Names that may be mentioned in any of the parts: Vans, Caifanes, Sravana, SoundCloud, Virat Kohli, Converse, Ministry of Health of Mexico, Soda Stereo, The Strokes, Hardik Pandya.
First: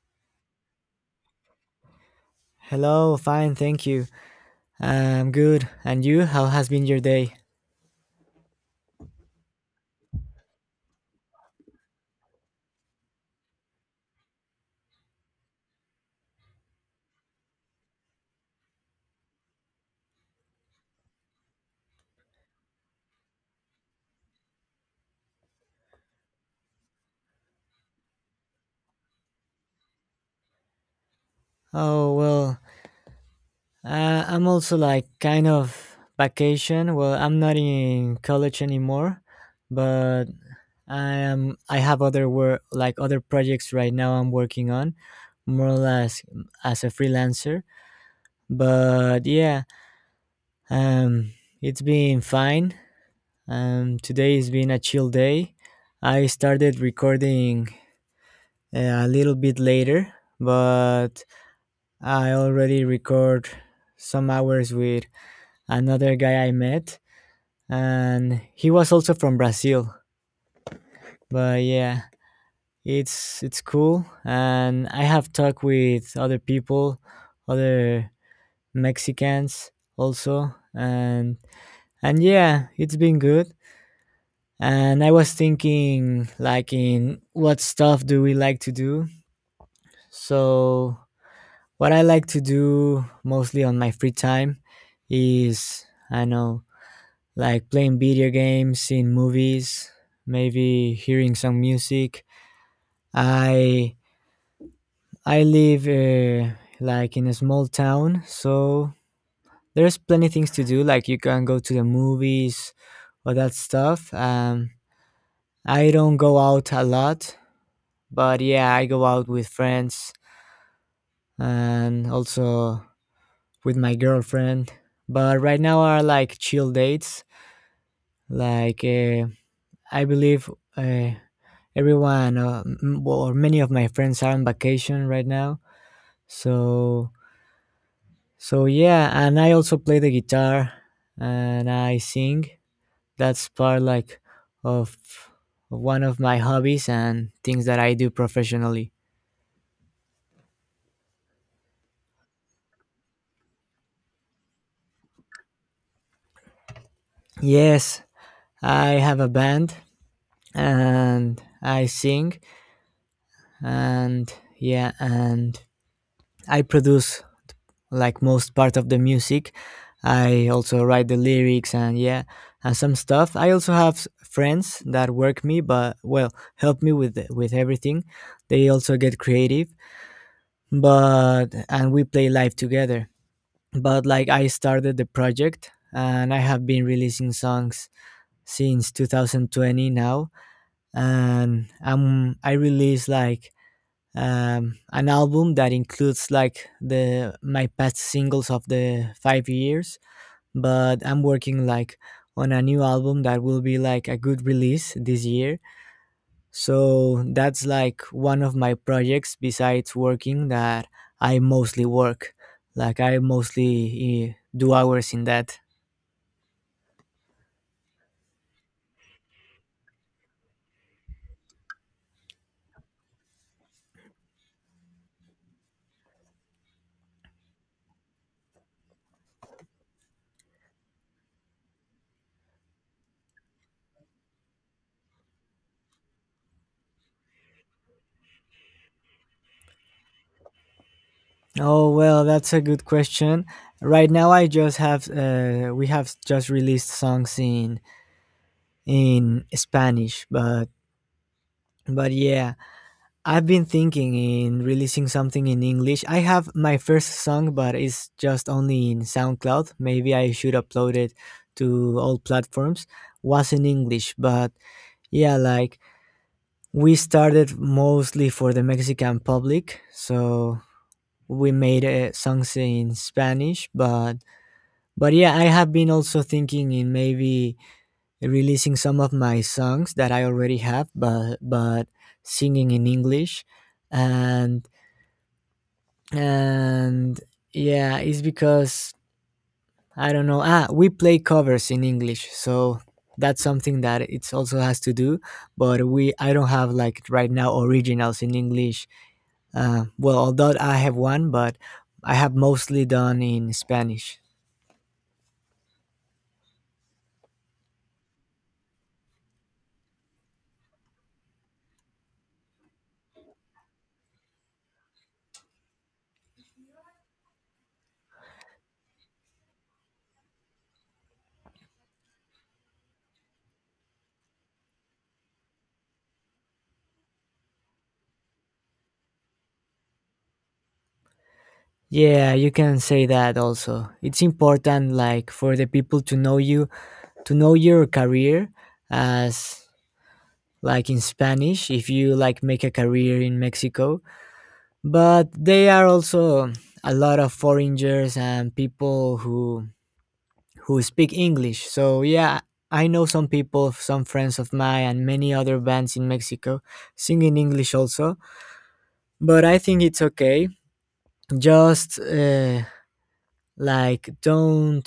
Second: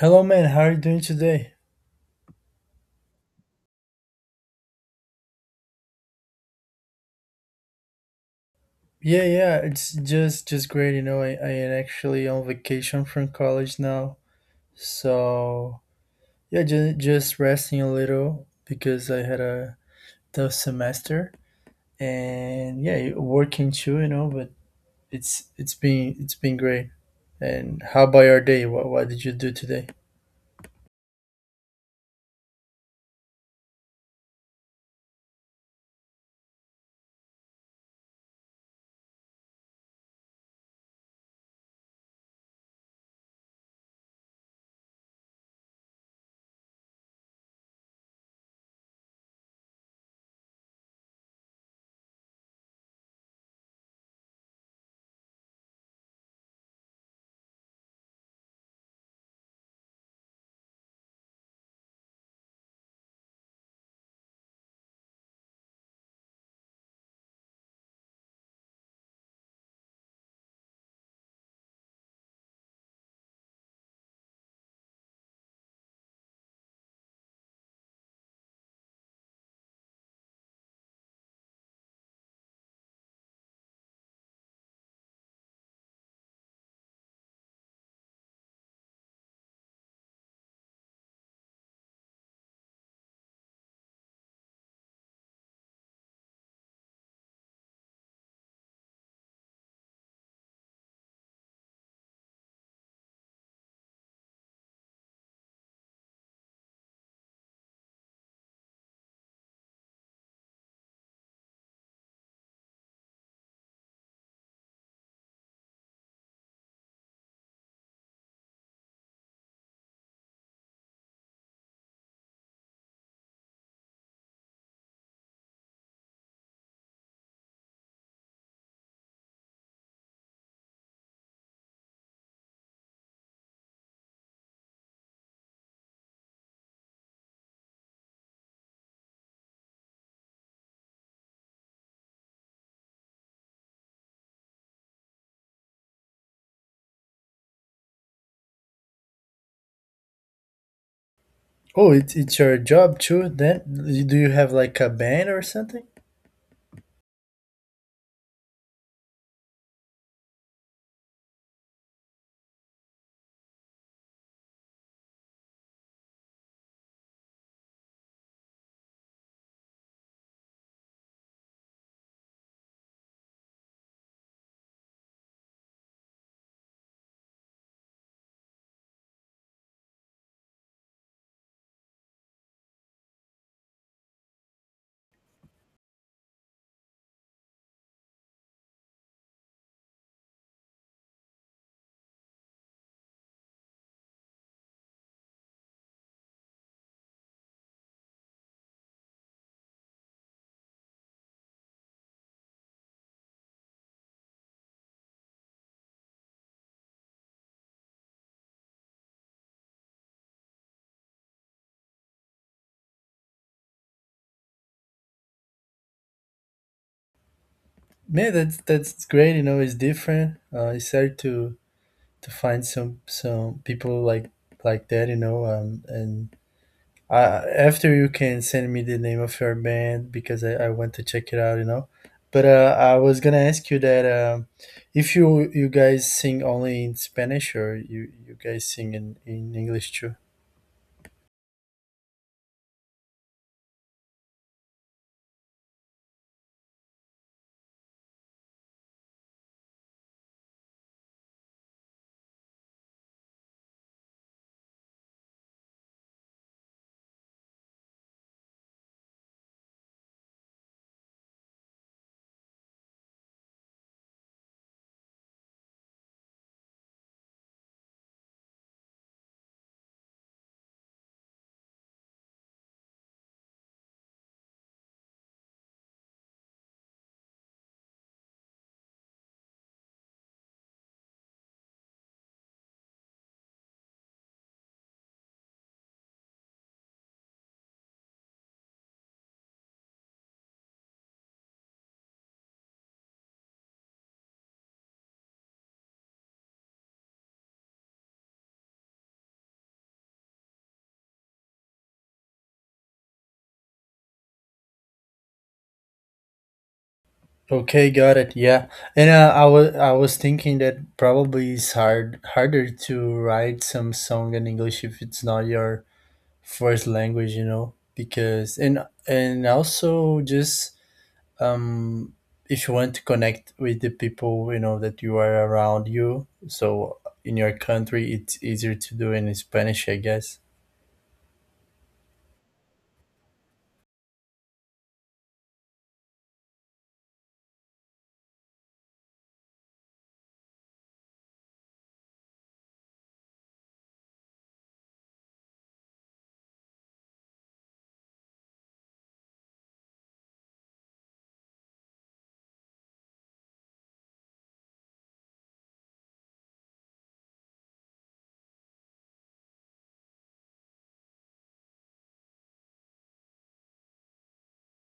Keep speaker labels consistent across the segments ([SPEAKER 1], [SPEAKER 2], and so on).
[SPEAKER 1] Hello, man. How are you doing today?
[SPEAKER 2] Hello, fine, thank you. I'm good. And you? How has been your day?
[SPEAKER 1] Yeah, yeah. It's just great. You know, I am actually on vacation from college now, so yeah, just resting a little because I had a tough semester, and yeah, working too. You know, but it's been great. And how about your day? What did you do today?
[SPEAKER 2] Oh, well, I'm also like kind of vacation. Well, I'm not in college anymore, but I have other work like other projects right now I'm working on, more or less as a freelancer. But yeah, um it's been fine. Today has been a chill day. I started recording a little bit later, but I already record some hours with another guy I met, and he was also from Brazil. But yeah, it's cool, and I have talked with other people, other Mexicans also, and yeah, it's been good. And I was thinking, like, in what stuff do we like to do? So what I like to do mostly on my free time is, I know, like playing video games, seeing movies, maybe hearing some music. I I live like in a small town, so there's plenty things to do. Like you can go to the movies, all that stuff. I don't go out a lot, but yeah, I go out with friends and also with my girlfriend. But right now are like chill dates. Like I believe uh, everyone well, or many of my friends are on vacation right now. So so yeah, and I also play the guitar and I sing. That's part like of one of my hobbies and things that I do professionally.
[SPEAKER 1] Oh, it's your job too. Then do you have like a band or something?
[SPEAKER 2] Yes, I have a band and I sing and yeah and I produce like most part of the music. I also write the lyrics and yeah, and some stuff. I also have friends that work me, but well, help me with with everything. They also get creative, but and we play live together. But like I started the project and I have been releasing songs since 2020 now and I released like an album that includes like the my past singles of the 5 years, but I'm working like on a new album that will be like a good release this year. So that's like one of my projects besides working that I mostly work, like I mostly do hours in that.
[SPEAKER 1] Man, that's great. You know, it's different. It's hard to find some people like that, you know. And I, after you can send me the name of your band because I want to check it out, you know. But I was gonna ask you that if you you guys sing only in Spanish or you guys sing in English too.
[SPEAKER 2] Oh well, that's a good question. Right now I just have, we have just released songs in Spanish, but yeah, I've been thinking in releasing something in English. I have my first song, but it's just only in SoundCloud. Maybe I should upload it to all platforms. Was in English, but yeah, like we started mostly for the Mexican public, so we made songs in Spanish. But yeah, I have been also thinking in maybe releasing some of my songs that I already have, but singing in English, and and yeah, it's because I don't know. Ah, we play covers in English, so that's something that it also has to do. But we, I don't have like right now originals in English. Well, although I have one, but I have mostly done in Spanish.
[SPEAKER 1] Okay, got it. Yeah, and I was thinking that probably it's harder to write some song in English if it's not your first language, you know, because and also just um if you want to connect with the people, you know, that you are around you, so in your country it's easier to do in spanish, I guess.
[SPEAKER 2] Yeah, you can say that also. It's important like for the people to know you, to know your career as, like, in Spanish if you like make a career in Mexico. But they are also a lot of foreigners and people who speak English. So yeah, I know some people, some friends of mine and many other bands in Mexico sing in English also, but I think it's okay. Just like, don't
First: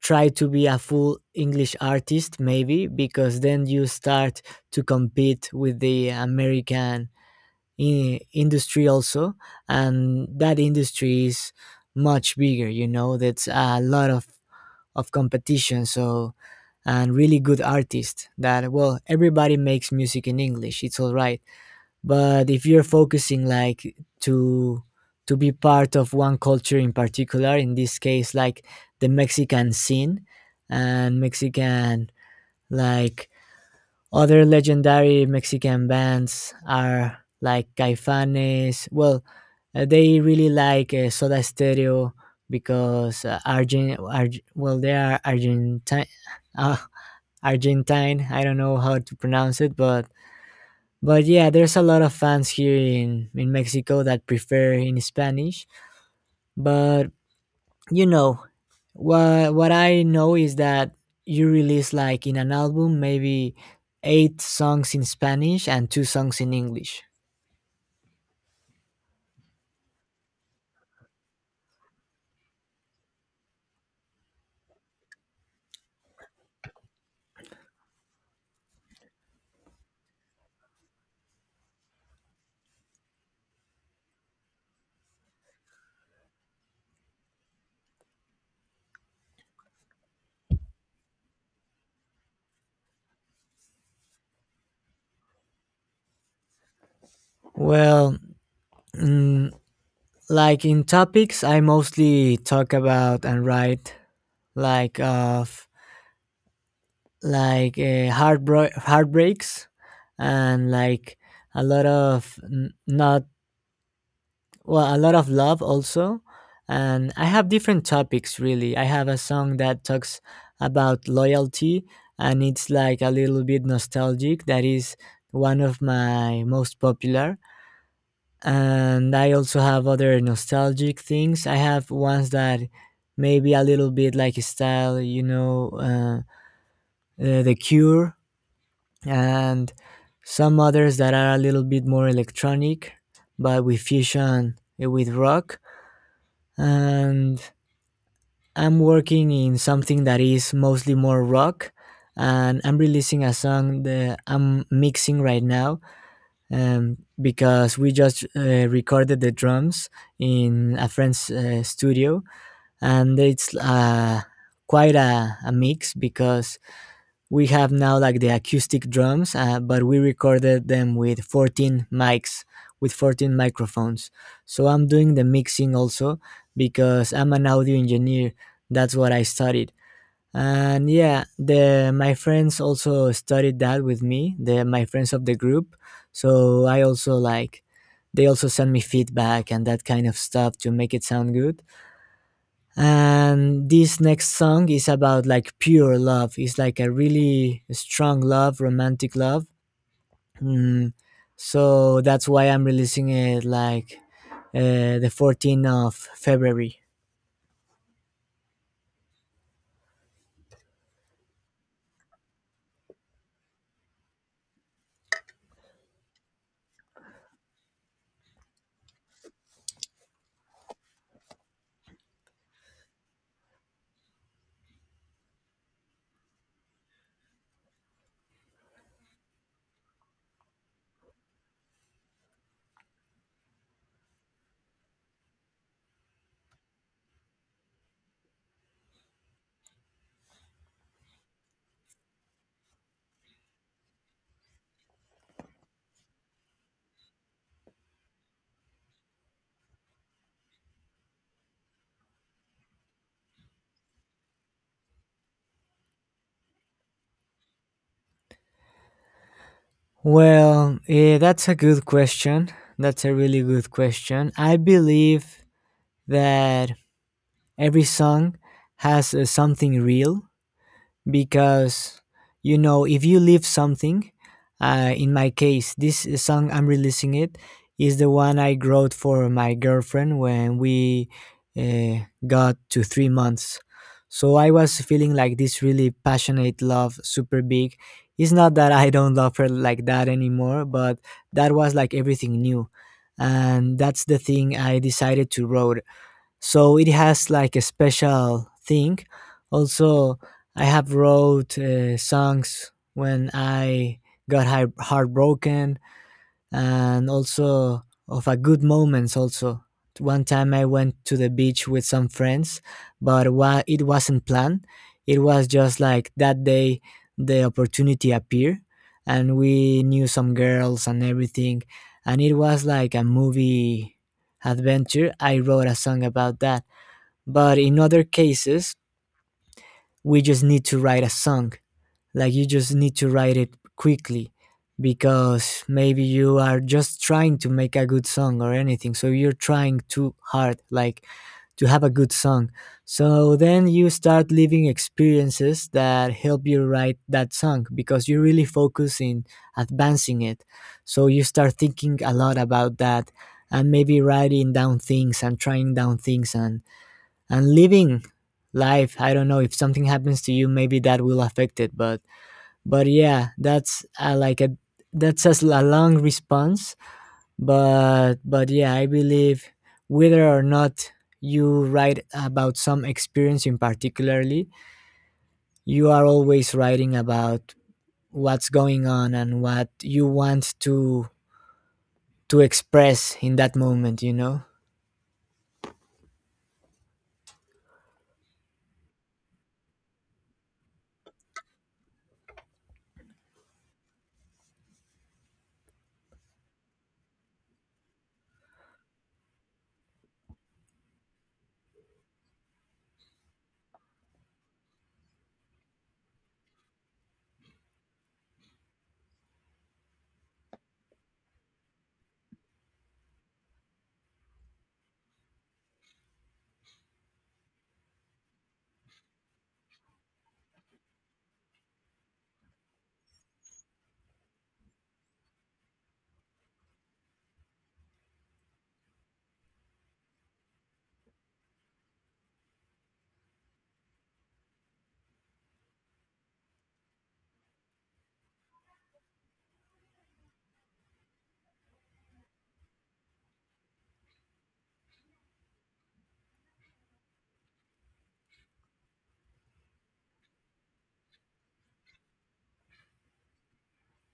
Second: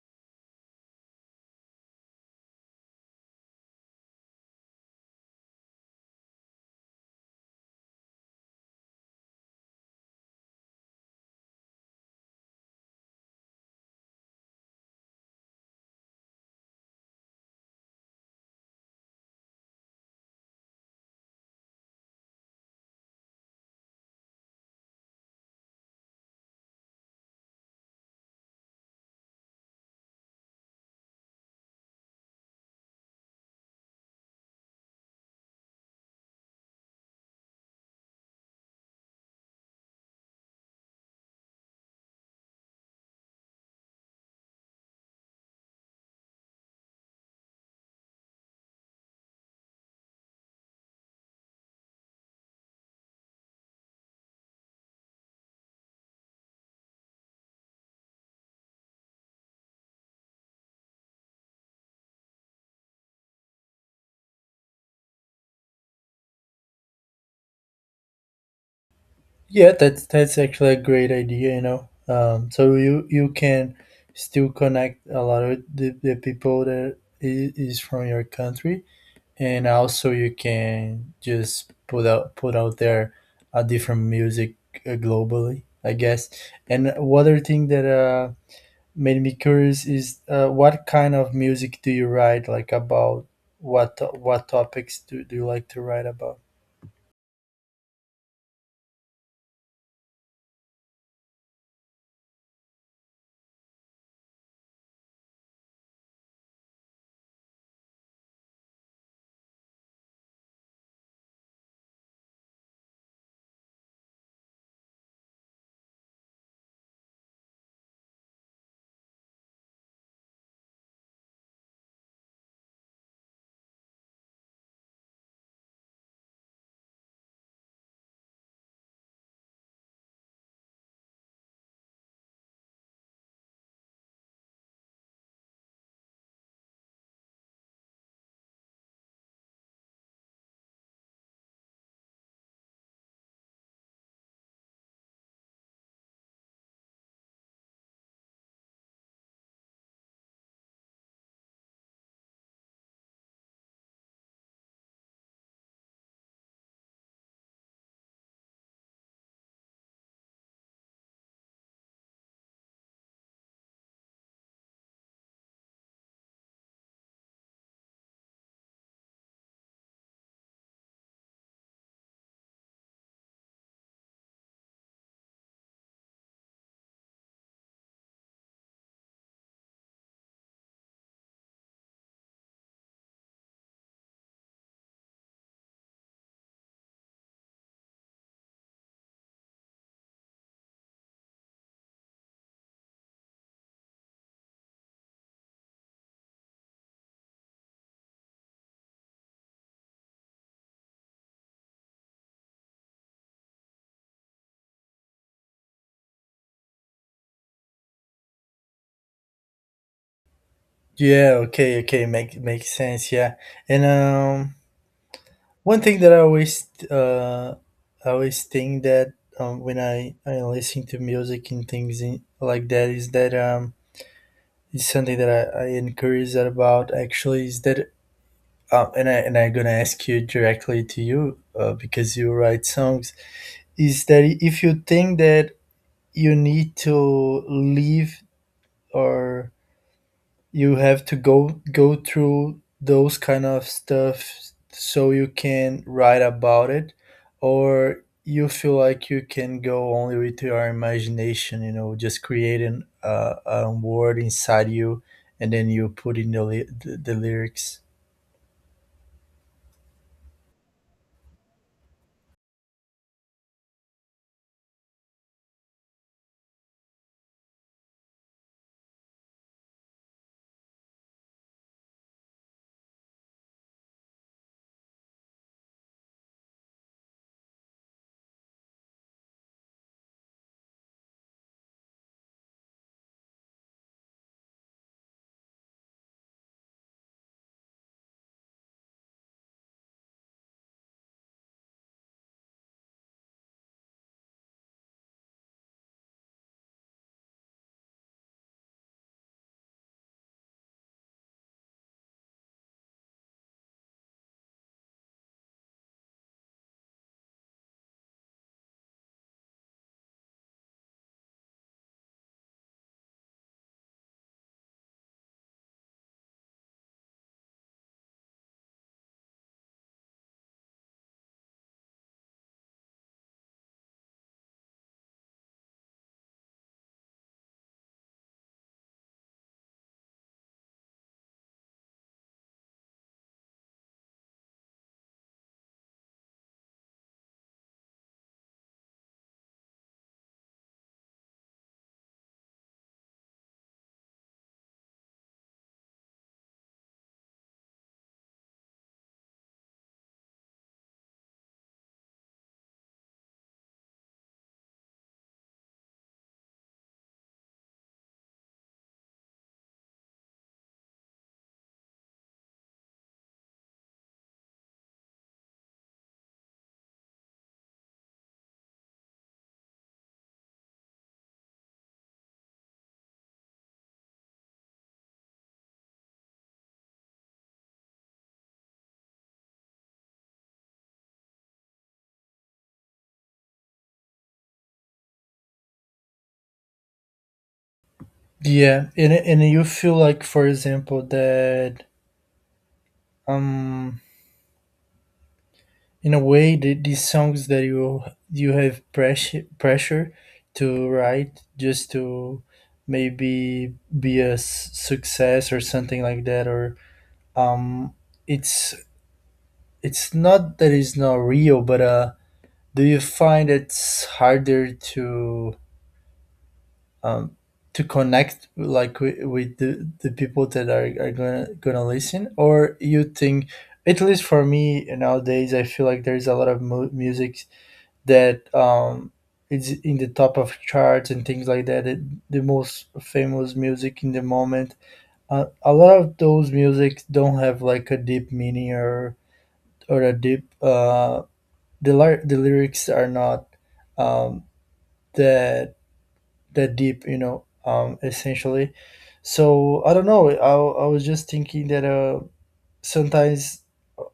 [SPEAKER 2] try to be a full English artist, maybe, because then you start to compete with the American industry also. And that industry is much bigger, you know, that's a lot of competition. So, and really good artists that, well, everybody makes music in English. It's all right, but if you're focusing like to to be part of one culture in particular, in this case like the Mexican scene and Mexican, like, other legendary Mexican bands are like Caifanes. Well, they really like Soda Stereo, because well, they are Argentine, uh, Argentine. I don't know how to pronounce it, but yeah, there's a lot of fans here in Mexico that prefer in Spanish. But you know, what I know is that you release like in an album maybe 8 songs in Spanish and 2 songs in English.
[SPEAKER 1] Yeah, that's actually a great idea, you know. So you you can still connect a lot of the people that is from your country, and also you can just put out there a different music globally, I guess. And one other thing that made me curious is what kind of music do you write, like, about what topics do, do you like to write about?
[SPEAKER 2] Well, mm, like in topics, I mostly talk about and write like of like heartbreaks and like a lot of not, well, a lot of love also. And I have different topics, really. I have a song that talks about loyalty and it's like a little bit nostalgic. That is one of my most popular. And I also have other nostalgic things. I have ones that maybe a little bit like a style, you know, The Cure, and some others that are a little bit more electronic, but we fusion it with rock. And I'm working in something that is mostly more rock. And I'm releasing a song that I'm mixing right now, because we just recorded the drums in a friend's studio, and it's quite a mix because we have now like the acoustic drums, but we recorded them with 14 mics, with 14 microphones. So I'm doing the mixing also because I'm an audio engineer. That's what I studied. And yeah, the my friends also studied that with me. The My friends of the group. So I also like they also send me feedback and that kind of stuff to make it sound good. And this next song is about like pure love. It's like a really strong love, romantic love. Mm. So that's why I'm releasing it like the 14th of February.
[SPEAKER 1] Yeah. Okay, okay, makes sense. Yeah, and one thing that I always think that when I listen to music and things in, like that is that it's something that I encourage curious about actually is that and I and I'm gonna ask you directly to you because you write songs, is that if you think that you need to leave or you have to go through those kind of stuff so you can write about it, or you feel like you can go only with your imagination, you know, just creating a word inside you and then you put in the, the lyrics.
[SPEAKER 2] Well, that's a good question. That's a really good question. I believe that every song has something real, because you know, if you leave something, in my case this song I'm releasing, it is the one I wrote for my girlfriend when we uh, got to 3 months. So I was feeling like this really passionate love, super big. It's not that I don't love her like that anymore, but that was like everything new, and that's the thing I decided to wrote. So it has like a special thing. Also, I have wrote songs when I got heartbroken, and also of a good moments also. One time I went to the beach with some friends, but it wasn't planned. It was just like that day the opportunity appeared, and we knew some girls and everything, and it was like a movie adventure. I wrote a song about that. But in other cases, we just need to write a song. Like you just need to write it quickly because maybe you are just trying to make a good song or anything. So you're trying too hard, like, to have a good song. So then you start living experiences that help you write that song because you really focus in advancing it. So you start thinking a lot about that and maybe writing down things and trying down things and living life. I don't know, if something happens to you, maybe that will affect it, but yeah, that's like a, that's a, a long response, but yeah, I believe whether or not you write about some experience in particularly, you are always writing about what's going on and what you want to express in that moment, you know.
[SPEAKER 1] Yeah, and you feel like, for example, that um in a way the, these songs that you have pressure to write just to maybe be a success or something like that, or um it's it's not that it's not real, but do you find it's harder um to connect like with the people that are gonna listen? Or you think, at least for me nowadays, I feel like there's a lot of music that it's in the top of charts and things like that. It, the most famous music in the moment. A lot of those music don't have like a deep meaning or a deep. The the lyrics are not, um, that that deep. You know, essentially. So I don't know. I was just thinking that sometimes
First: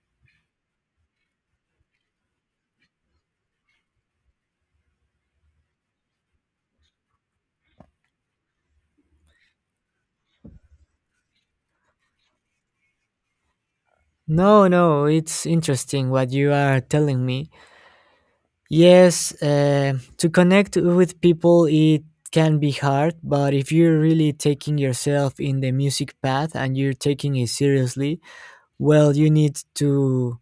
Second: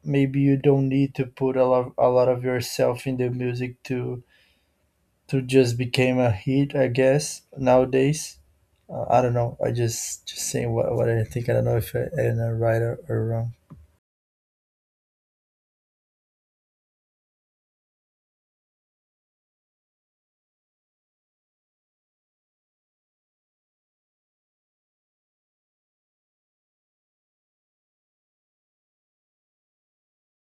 [SPEAKER 1] maybe you don't need to put a lot of yourself in the music to just became a hit, I guess, nowadays. I don't know. I just saying what I think. I don't know if I, am right, or wrong.
[SPEAKER 2] No, no, it's interesting what you are telling me. Yes, to connect with people, it can be hard, but if you're really taking yourself in the music path and you're taking it seriously, well, you need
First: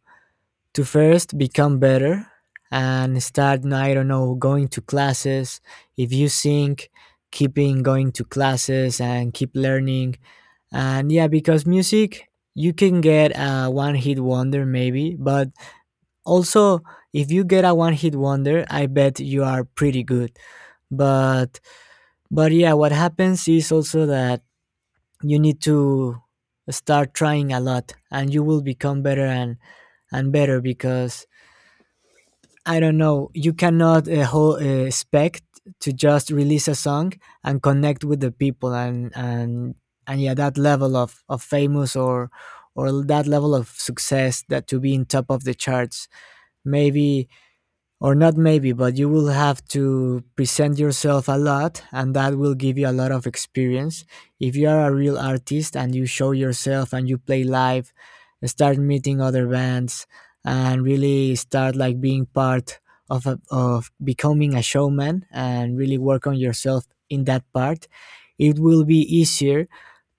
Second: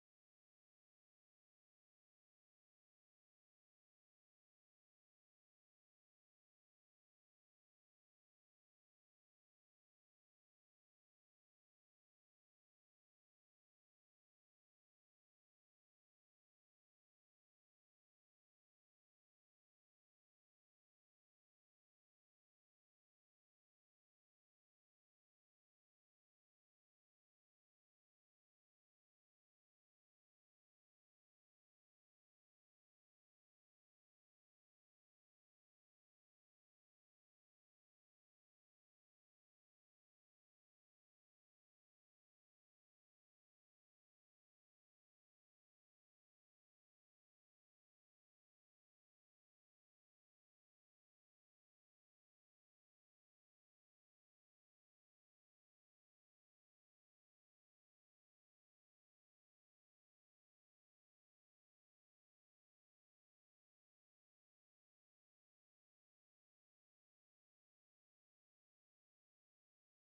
[SPEAKER 2] to first become better and start. I don't know, going to classes. If you sing, keeping going to classes and keep learning. And yeah, because music, you can get a one-hit wonder, maybe, but also, if you get a one hit wonder, I bet you are pretty good. But but yeah, what happens is also that you need to start trying a lot and you will become better and better, because I don't know, you cannot expect to just release a song and connect with the people, and yeah, that level of famous or that level of success, that to be in top of the charts. Maybe, or not maybe, but you will have to present yourself a lot, and that will give you a lot of experience if you are a real artist and you show yourself and you play live, start meeting other bands and really start like being part of becoming a showman and really work on yourself in that part. It will be easier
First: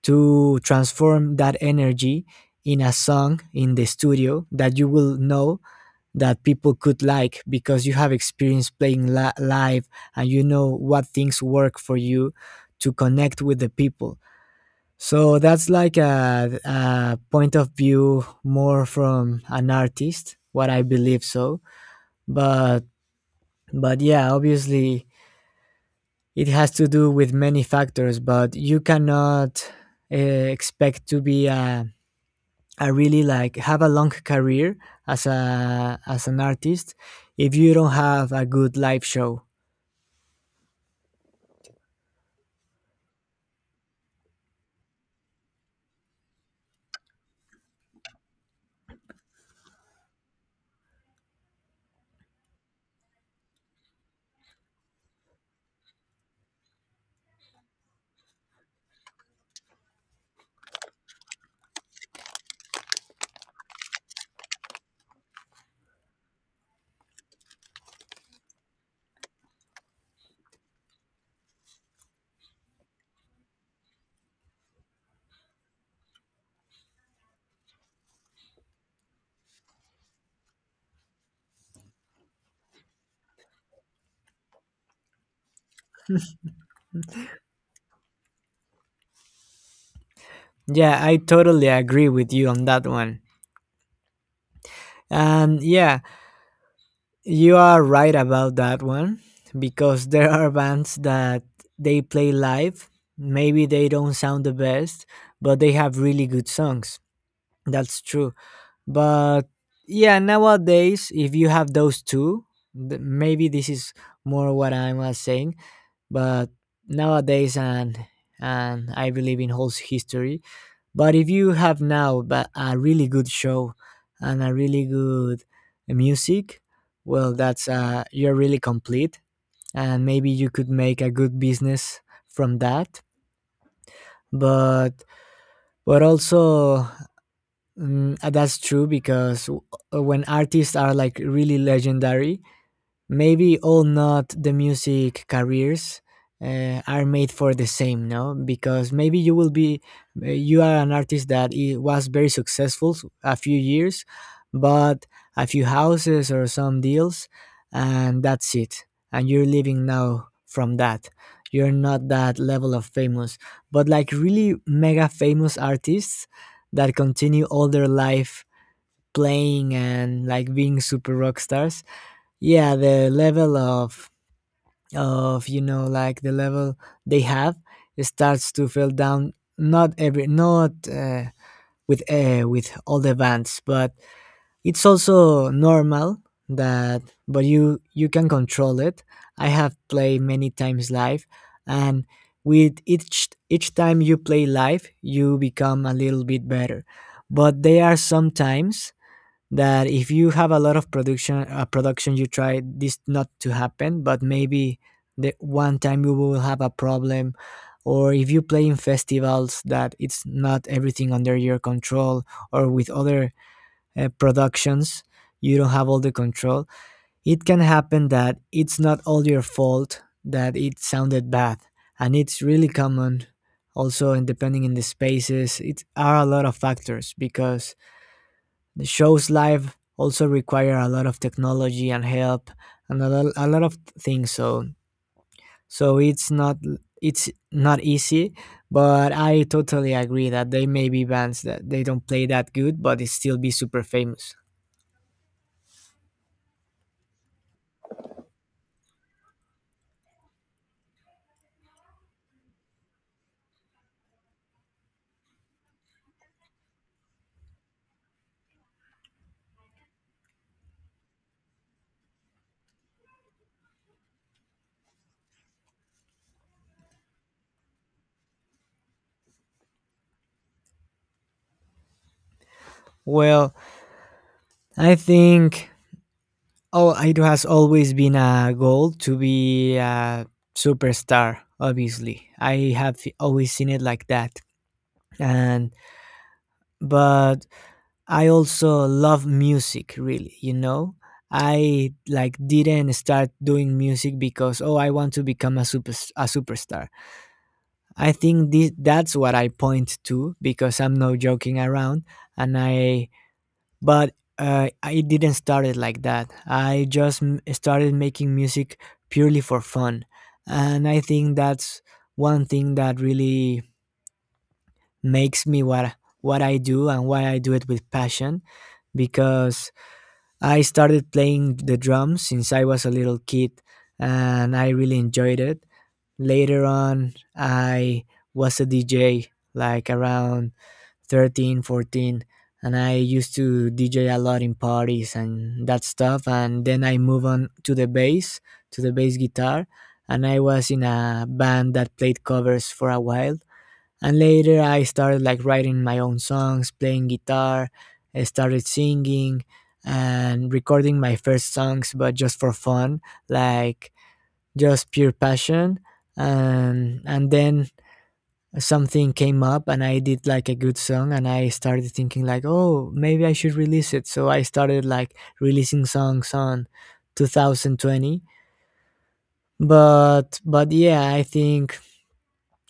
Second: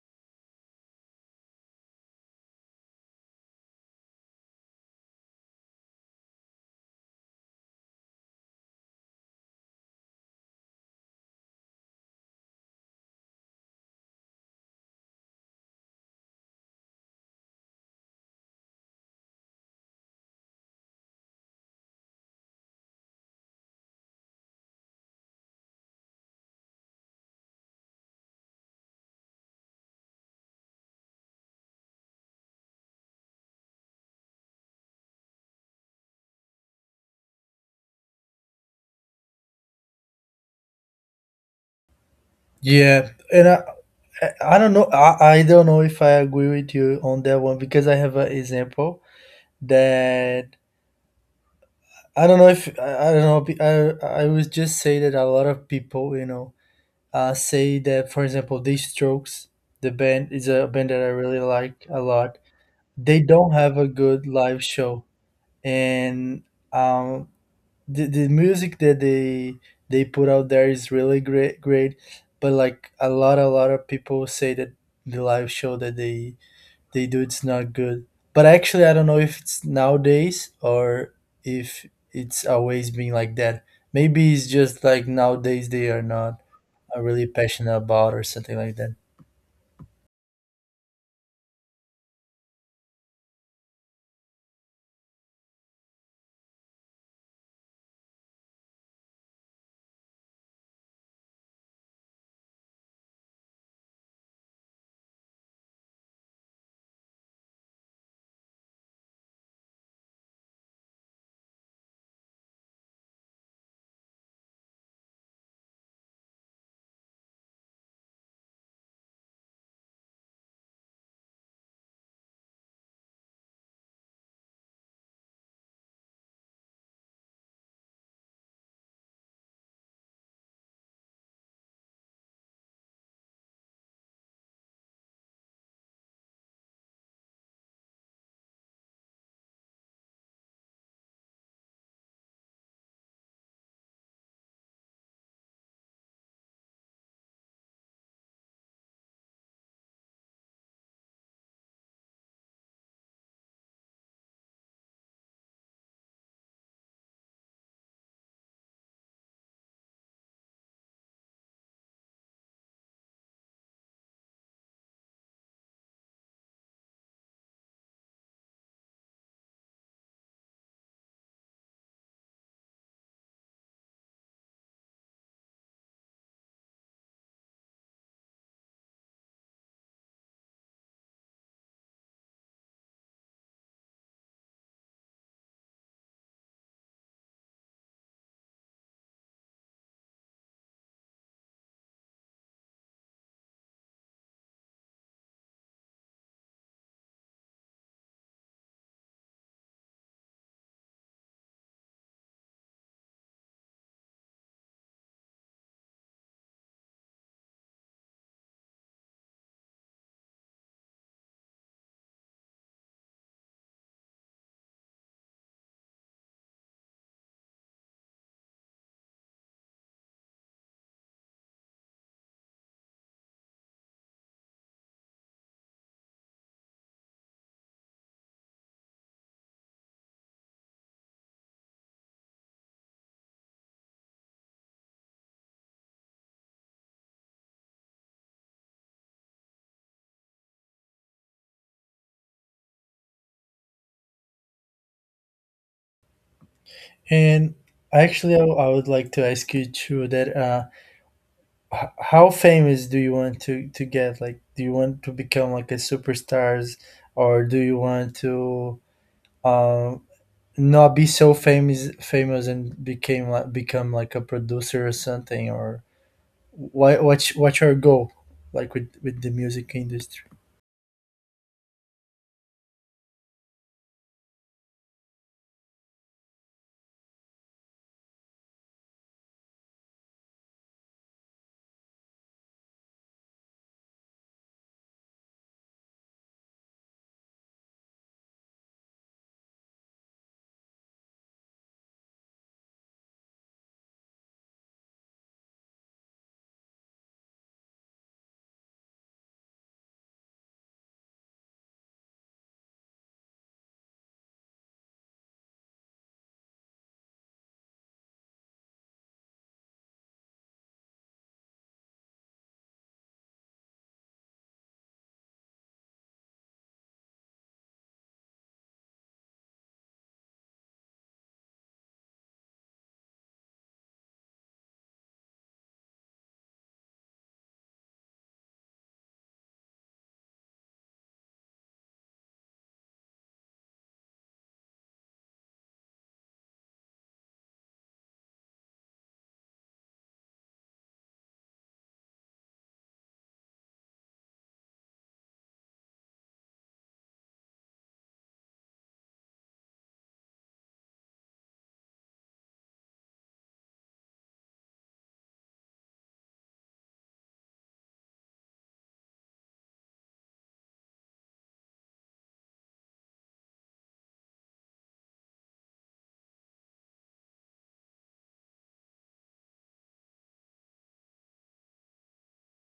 [SPEAKER 2] to transform that energy in a song in the studio that you will know that people could like because you have experience playing live, and you know what things work for you to connect with the people. So that's like a point of view more from an artist, what I believe so. But but yeah, obviously it has to do with many factors, but you cannot expect to be a, I really like have a long career as a as an artist if you don't have a good live show.
[SPEAKER 1] Yeah, and I don't know. I don't know if I agree with you on that one because I have an example that I don't know if I, I don't know. I I would just say that a lot of people, you know, say that, for example, The Strokes, the band is a band that I really like a lot. They don't have a good live show, and um, the music that they put out there is really great, but like a lot of people say that the live show that they do, it's not good. But actually I don't know if it's nowadays, or if it's always been like that. Maybe it's just like nowadays they are not really passionate about or something like that.
[SPEAKER 2] Yeah, I totally agree with you on that one. And yeah, you are right about that one because there are bands that they play live. Maybe they don't sound the best, but they have really good songs. That's true. But yeah, nowadays, if you have those two, maybe this is more what I was saying. But nowadays, and I believe in whole history. But if you have now but a really good show and a really good music, well, that's you're really complete, and maybe you could make a good business from that. But but also, that's true because when artists are like really legendary, maybe all not the music careers are made for the same, no, because maybe you will be you are an artist that was very successful a few years, but a few houses or some deals, and that's it, and you're living now from that. You're not that level of famous, but like really mega famous artists that continue all their life playing and like being super rock stars, yeah, the level of you know like the level they have starts to feel down, not every not with with all the bands, but it's also normal that. But you can control it. I have played many times live, and with each time you play live, you become a little bit better. But there are some times that if you have a lot of production, production, you try this not to happen, but maybe the one time you will have a problem. Or if you play in festivals that it's not everything under your control, or with other productions, you don't have all the control. It can happen that it's not all your fault that it sounded bad, and it's really common also. And depending in the spaces, it are a lot of factors because the shows live also require a lot of technology and help and a lot of things. So it's not, it's not easy, but I totally agree that they may be bands that they don't play that good, but they still be super famous.
[SPEAKER 1] And actually I, I would like to ask you too that how famous do you want to get? Like, do you want to become like a superstars, or do you want to um not be so famous and became like become like a producer or something, or what what's your goal like with the music industry?
[SPEAKER 2] Well, I think oh, it has always been a goal to be a superstar. Obviously, I have always seen it like that, and but I also love music really, you know. I like didn't start doing music because oh I want to become a super a superstar. I think this that's what I point to because I'm not joking around, and I but I didn't start it like that. I just started making music purely for fun. And I think that's one thing that really makes me what I do and why I do it with passion, because I started playing the drums since I was a little kid, and I really enjoyed it. Later on, I was a DJ like around 13, 14, and I used to DJ a lot in parties and that stuff. And then I moved on to the bass guitar, and I was in a band that played covers for a while. And later I started like writing my own songs, playing guitar, I started singing and recording my first songs but just for fun, like just pure passion. And then something came up and I did like a good song and I started thinking like, "Oh, maybe I should release it." So I started like releasing songs on 2020. But yeah, I think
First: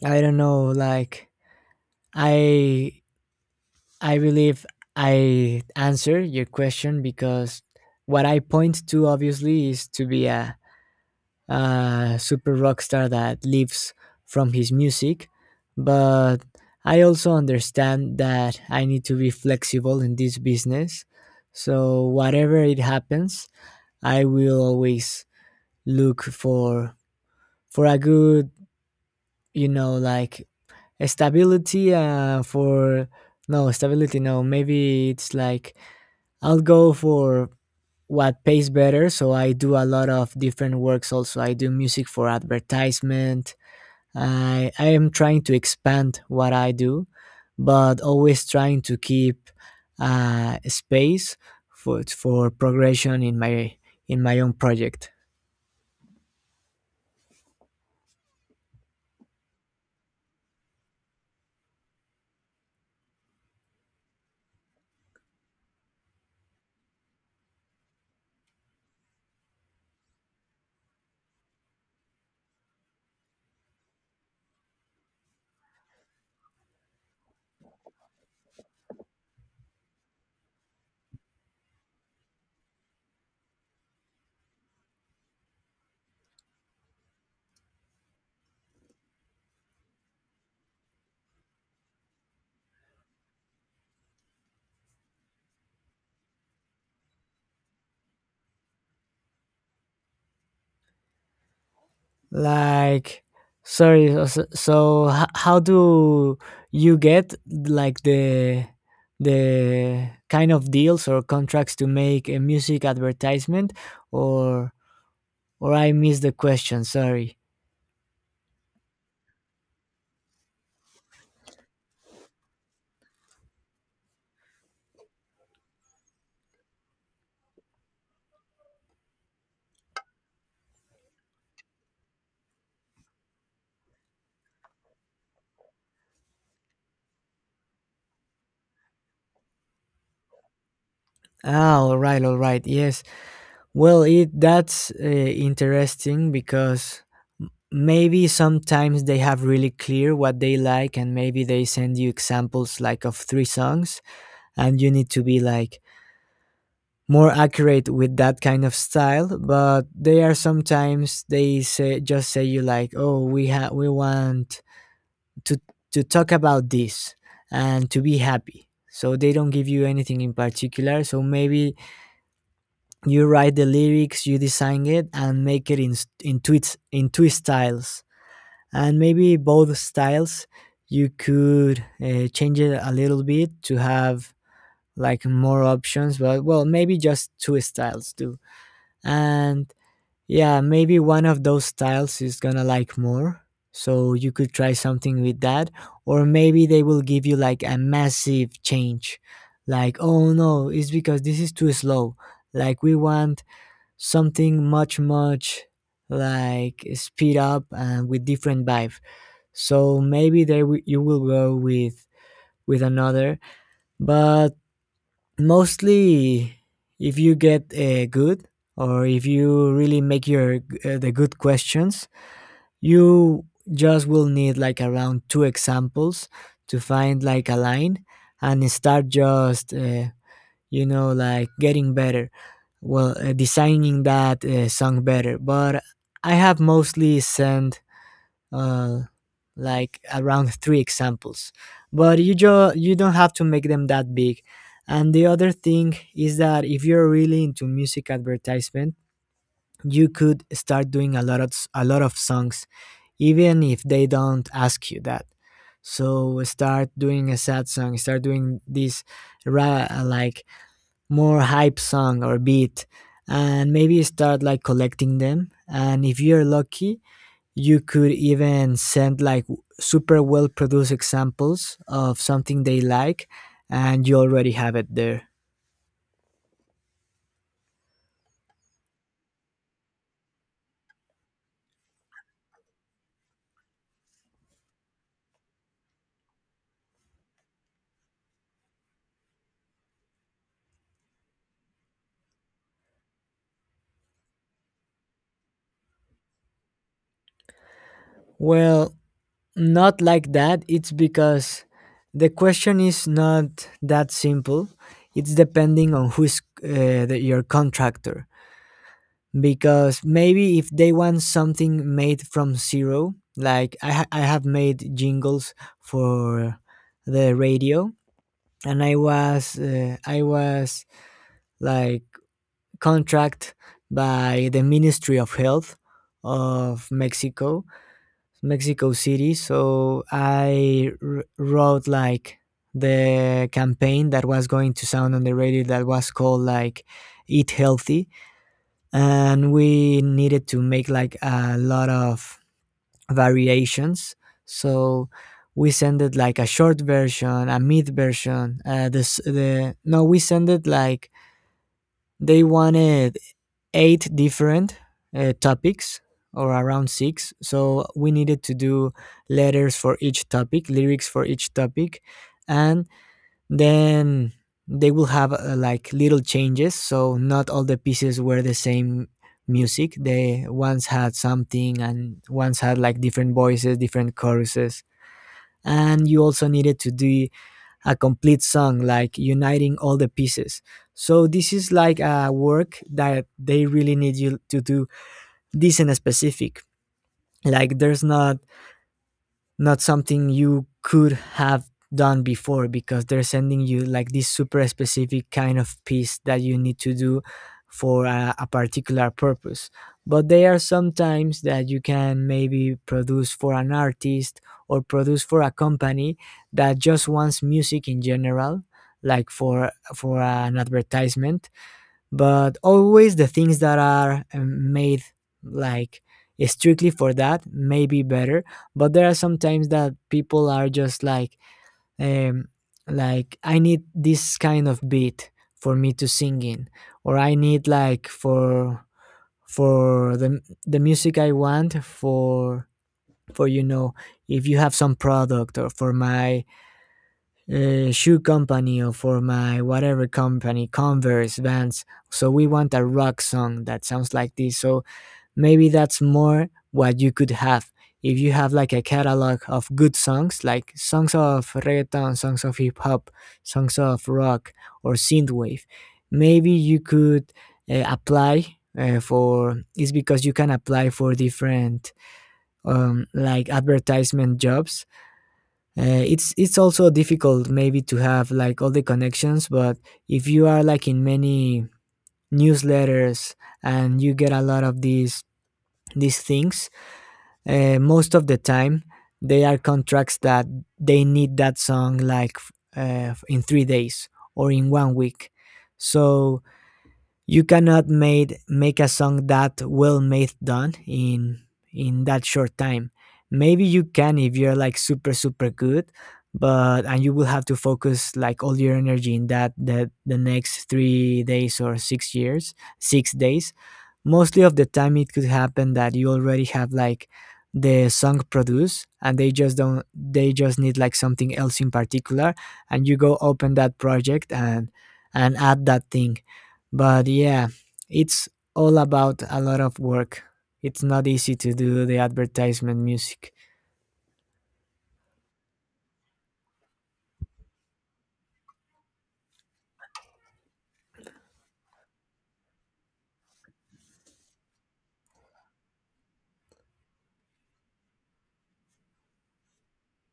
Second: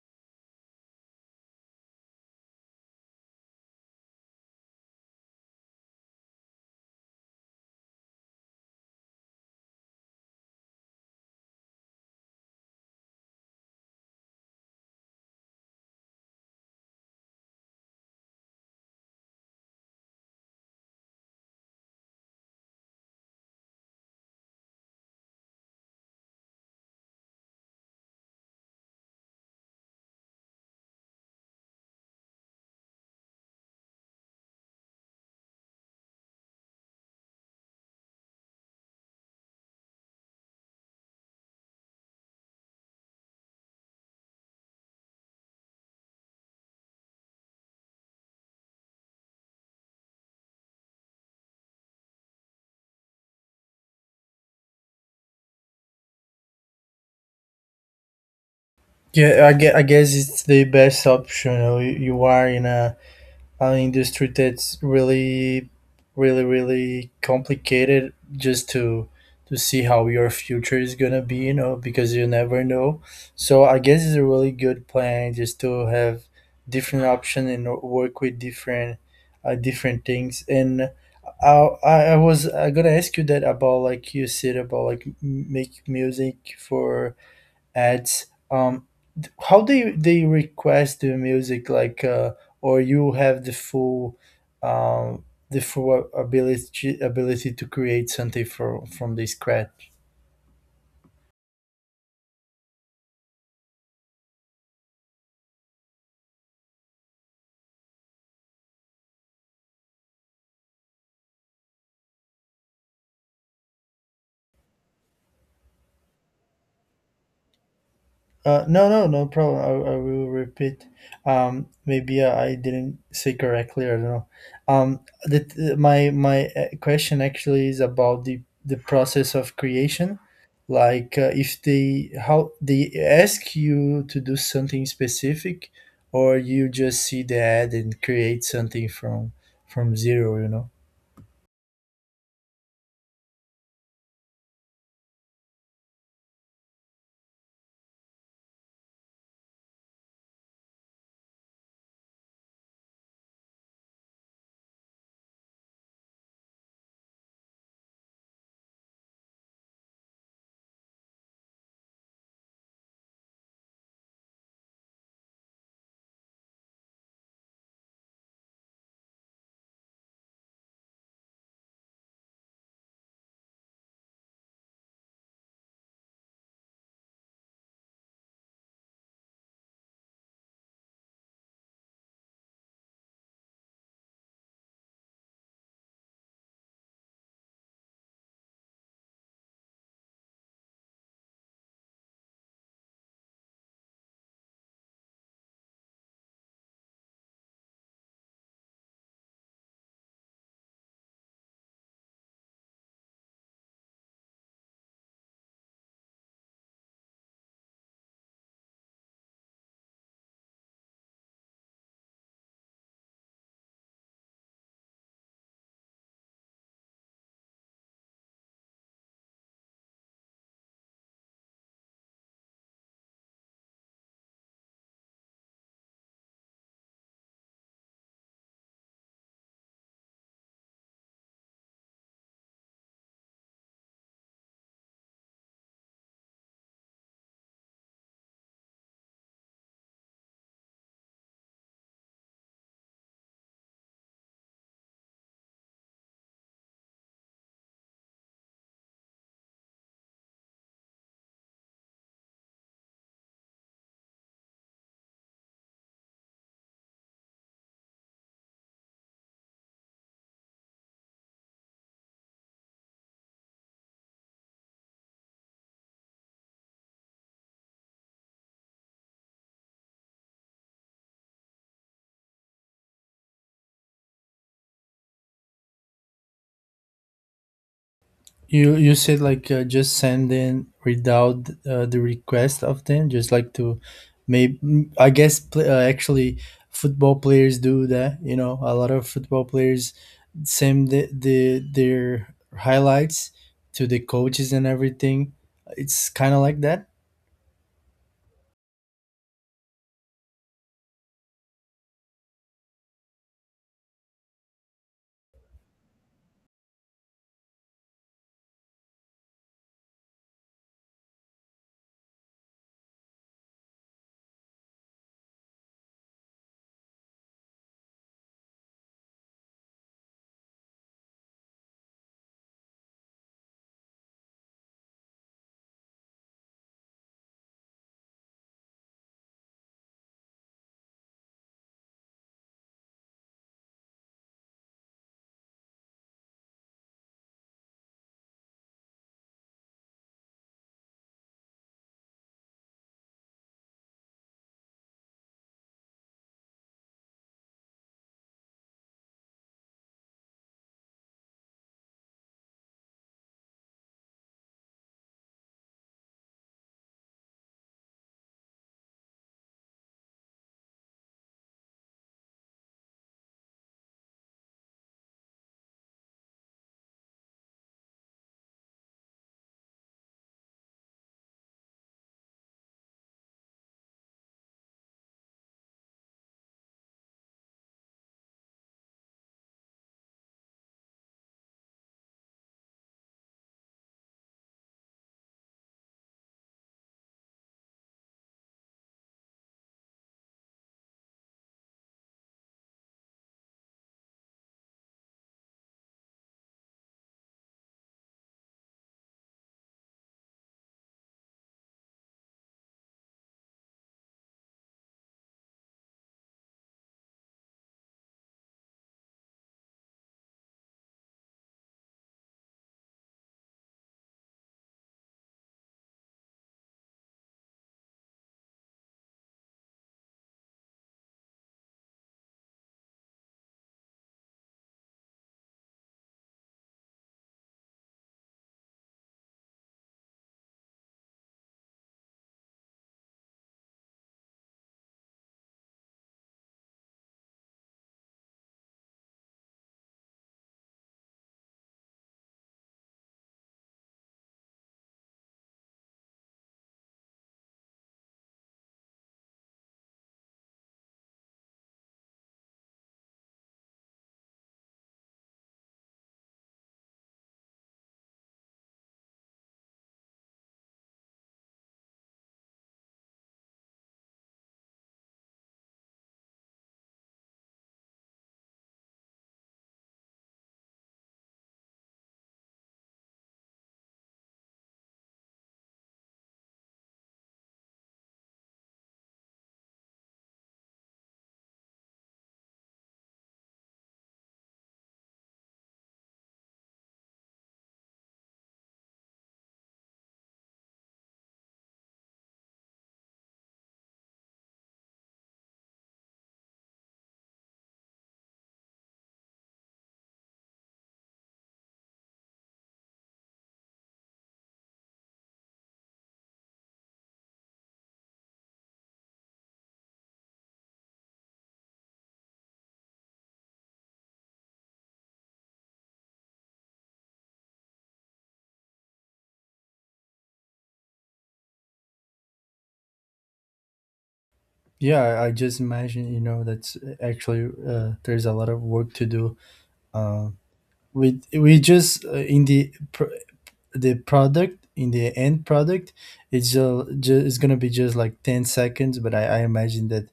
[SPEAKER 2] I don't know like I I believe I answer your question because what I point to obviously is to be a super rock star that lives from his music, but I also understand that I need to be flexible in this business. So whatever it happens, I will always look for a good, you know, like stability for no stability, no, maybe it's like I'll go for what pays better. So I do a lot of different works also. I do music for advertisement. I am trying to expand what I do, but always trying to keep space for progression in my, in my own project.
[SPEAKER 1] Yeah, I guess it's the best option, you, know, you are in a an industry that's really really really complicated just to see how your future is gonna be, you know, because you never know. So I guess it's a really good plan just to have different option and work with different different things. And I was gonna ask you that about like you said about like make music for ads, how they request the music, like or you have um the full ability to create something from the scratch.
[SPEAKER 2] Like, sorry. So how do you get like the kind of deals or contracts to make a music advertisement, or or I missed the question. Sorry.
[SPEAKER 1] No, no, no problem. I will repeat. Maybe I didn't say correctly. I don't know. The, my question actually is about the process of creation. Like, if they how they ask you to do something specific, or you just see the ad and create something from zero. You know.
[SPEAKER 2] Ah, all right, all right. Yes. Well, it that's interesting because maybe sometimes they have really clear what they like, and maybe they send you examples like of three songs, and you need to be like more accurate with that kind of style. But they are sometimes they say just say you like oh we we want to to talk about this and to be happy, so they don't give you anything in particular. So maybe you write the lyrics, you design it, and make it in in tweets in two styles, and maybe both styles you could change it a little bit to have like more options, but well maybe just two styles too. And yeah, maybe one of those styles is gonna like more. So you could try something with that. Or maybe they will give you like a massive change. Like, oh no, it's because this is too slow. Like, we want something much, much like speed up and with different vibe. So maybe they you will go with another. But mostly, if you get good, or if you really make your the good questions, you just will need like around two examples to find like a line and start just you know like getting better, well designing that song better. But I have mostly sent uh, like around three examples, but you you don't have to make them that big. And the other thing is that if you're really into music advertisement, you could start doing a lot of songs, even if they don't ask you that. So start doing a sad song, start doing this like more hype song or beat, and maybe start like collecting them. And if you're lucky, you could even send like super well produced examples of something they like, and you already have it there.
[SPEAKER 1] You said like just send in without the request of them, just like to, maybe I guess actually football players do that. You know, a lot of football players send the their highlights to the coaches and everything. It's kind of like that.
[SPEAKER 2] Well, not like that. It's because the question is not that simple. It's depending on who's your contractor, because maybe if they want something made from zero, like I, I have made jingles for the radio. And I was like contract by the Ministry of Health of Mexico, Mexico City. So I wrote like the campaign that was going to sound on the radio that was called like Eat Healthy. And we needed to make like a lot of variations. So we sent it like a short version, a mid version. This the no, we sent it like they wanted eight different topics, or around six. So we needed to do letters for each topic, lyrics for each topic, and then they will have like little changes. So not all the pieces were the same music. They once had something and once had like different voices, different choruses. And you also needed to do a complete song, like uniting all the pieces. So this is like a work that they really need you to do this and specific. Like there's not, not something you could have done before, because they're sending you like this super specific kind of piece that you need to do for a particular purpose. But there are sometimes that you can maybe produce for an artist or produce for a company that just wants music in general, like for an advertisement. But always the things that are made like strictly for that may be better. But there are sometimes that people are just um like I need this kind of beat for me to sing in, or I need like for the music I want for you know, if you have some product, or for my shoe company, or for my whatever company, Converse, Vans. So we want a rock song that sounds like this. So maybe that's more what you could have. If you have like a catalog of good songs, like songs of reggaeton, songs of hip hop, songs of rock or synthwave, maybe you could apply for. It's because you can apply for different like advertisement jobs. It's also difficult maybe to have like all the connections. But if you are like in many newsletters and you get a lot of these things, most of the time they are contracts that they need that song like in 3 days or in one week. So you cannot made make a song that well made done in that short time. Maybe you can if you're like super super good. But and you will have to focus like all your energy in that the next 3 days or 6 years, 6 days. Mostly of the time, it could happen that you already have like the song produced, and they just don't. They just need like something else in particular, and you go open that project and add that thing. But yeah, it's all about a lot of work. It's not easy to do the advertisement music.
[SPEAKER 1] Yeah, I just imagine, you know, that's actually there's a lot of work to do. Uh, we just in the the product, in the end product, it's it's gonna be just like 10 seconds, but I imagine that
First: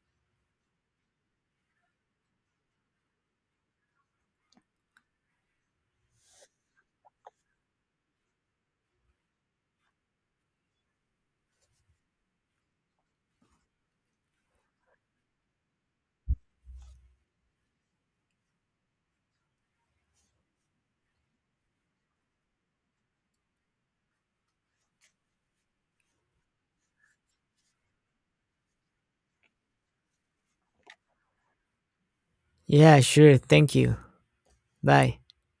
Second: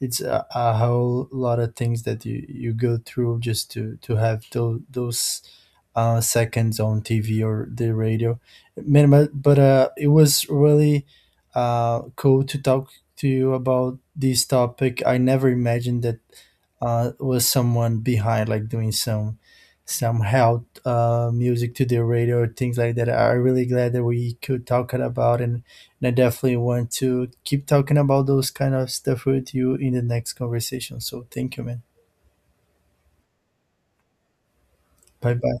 [SPEAKER 1] it's a whole lot of things that you go through just to have those seconds on tv or the radio. Man, but, it was really cool to talk to you about this topic. I never imagined that was someone behind like doing some help music to the radio, things like that. I'm really glad that we could talk about, and I definitely want to keep talking about those kind of stuff with you in the next conversation. So thank you, man.
[SPEAKER 2] Yeah, sure. Thank you. Bye.
[SPEAKER 1] Bye bye.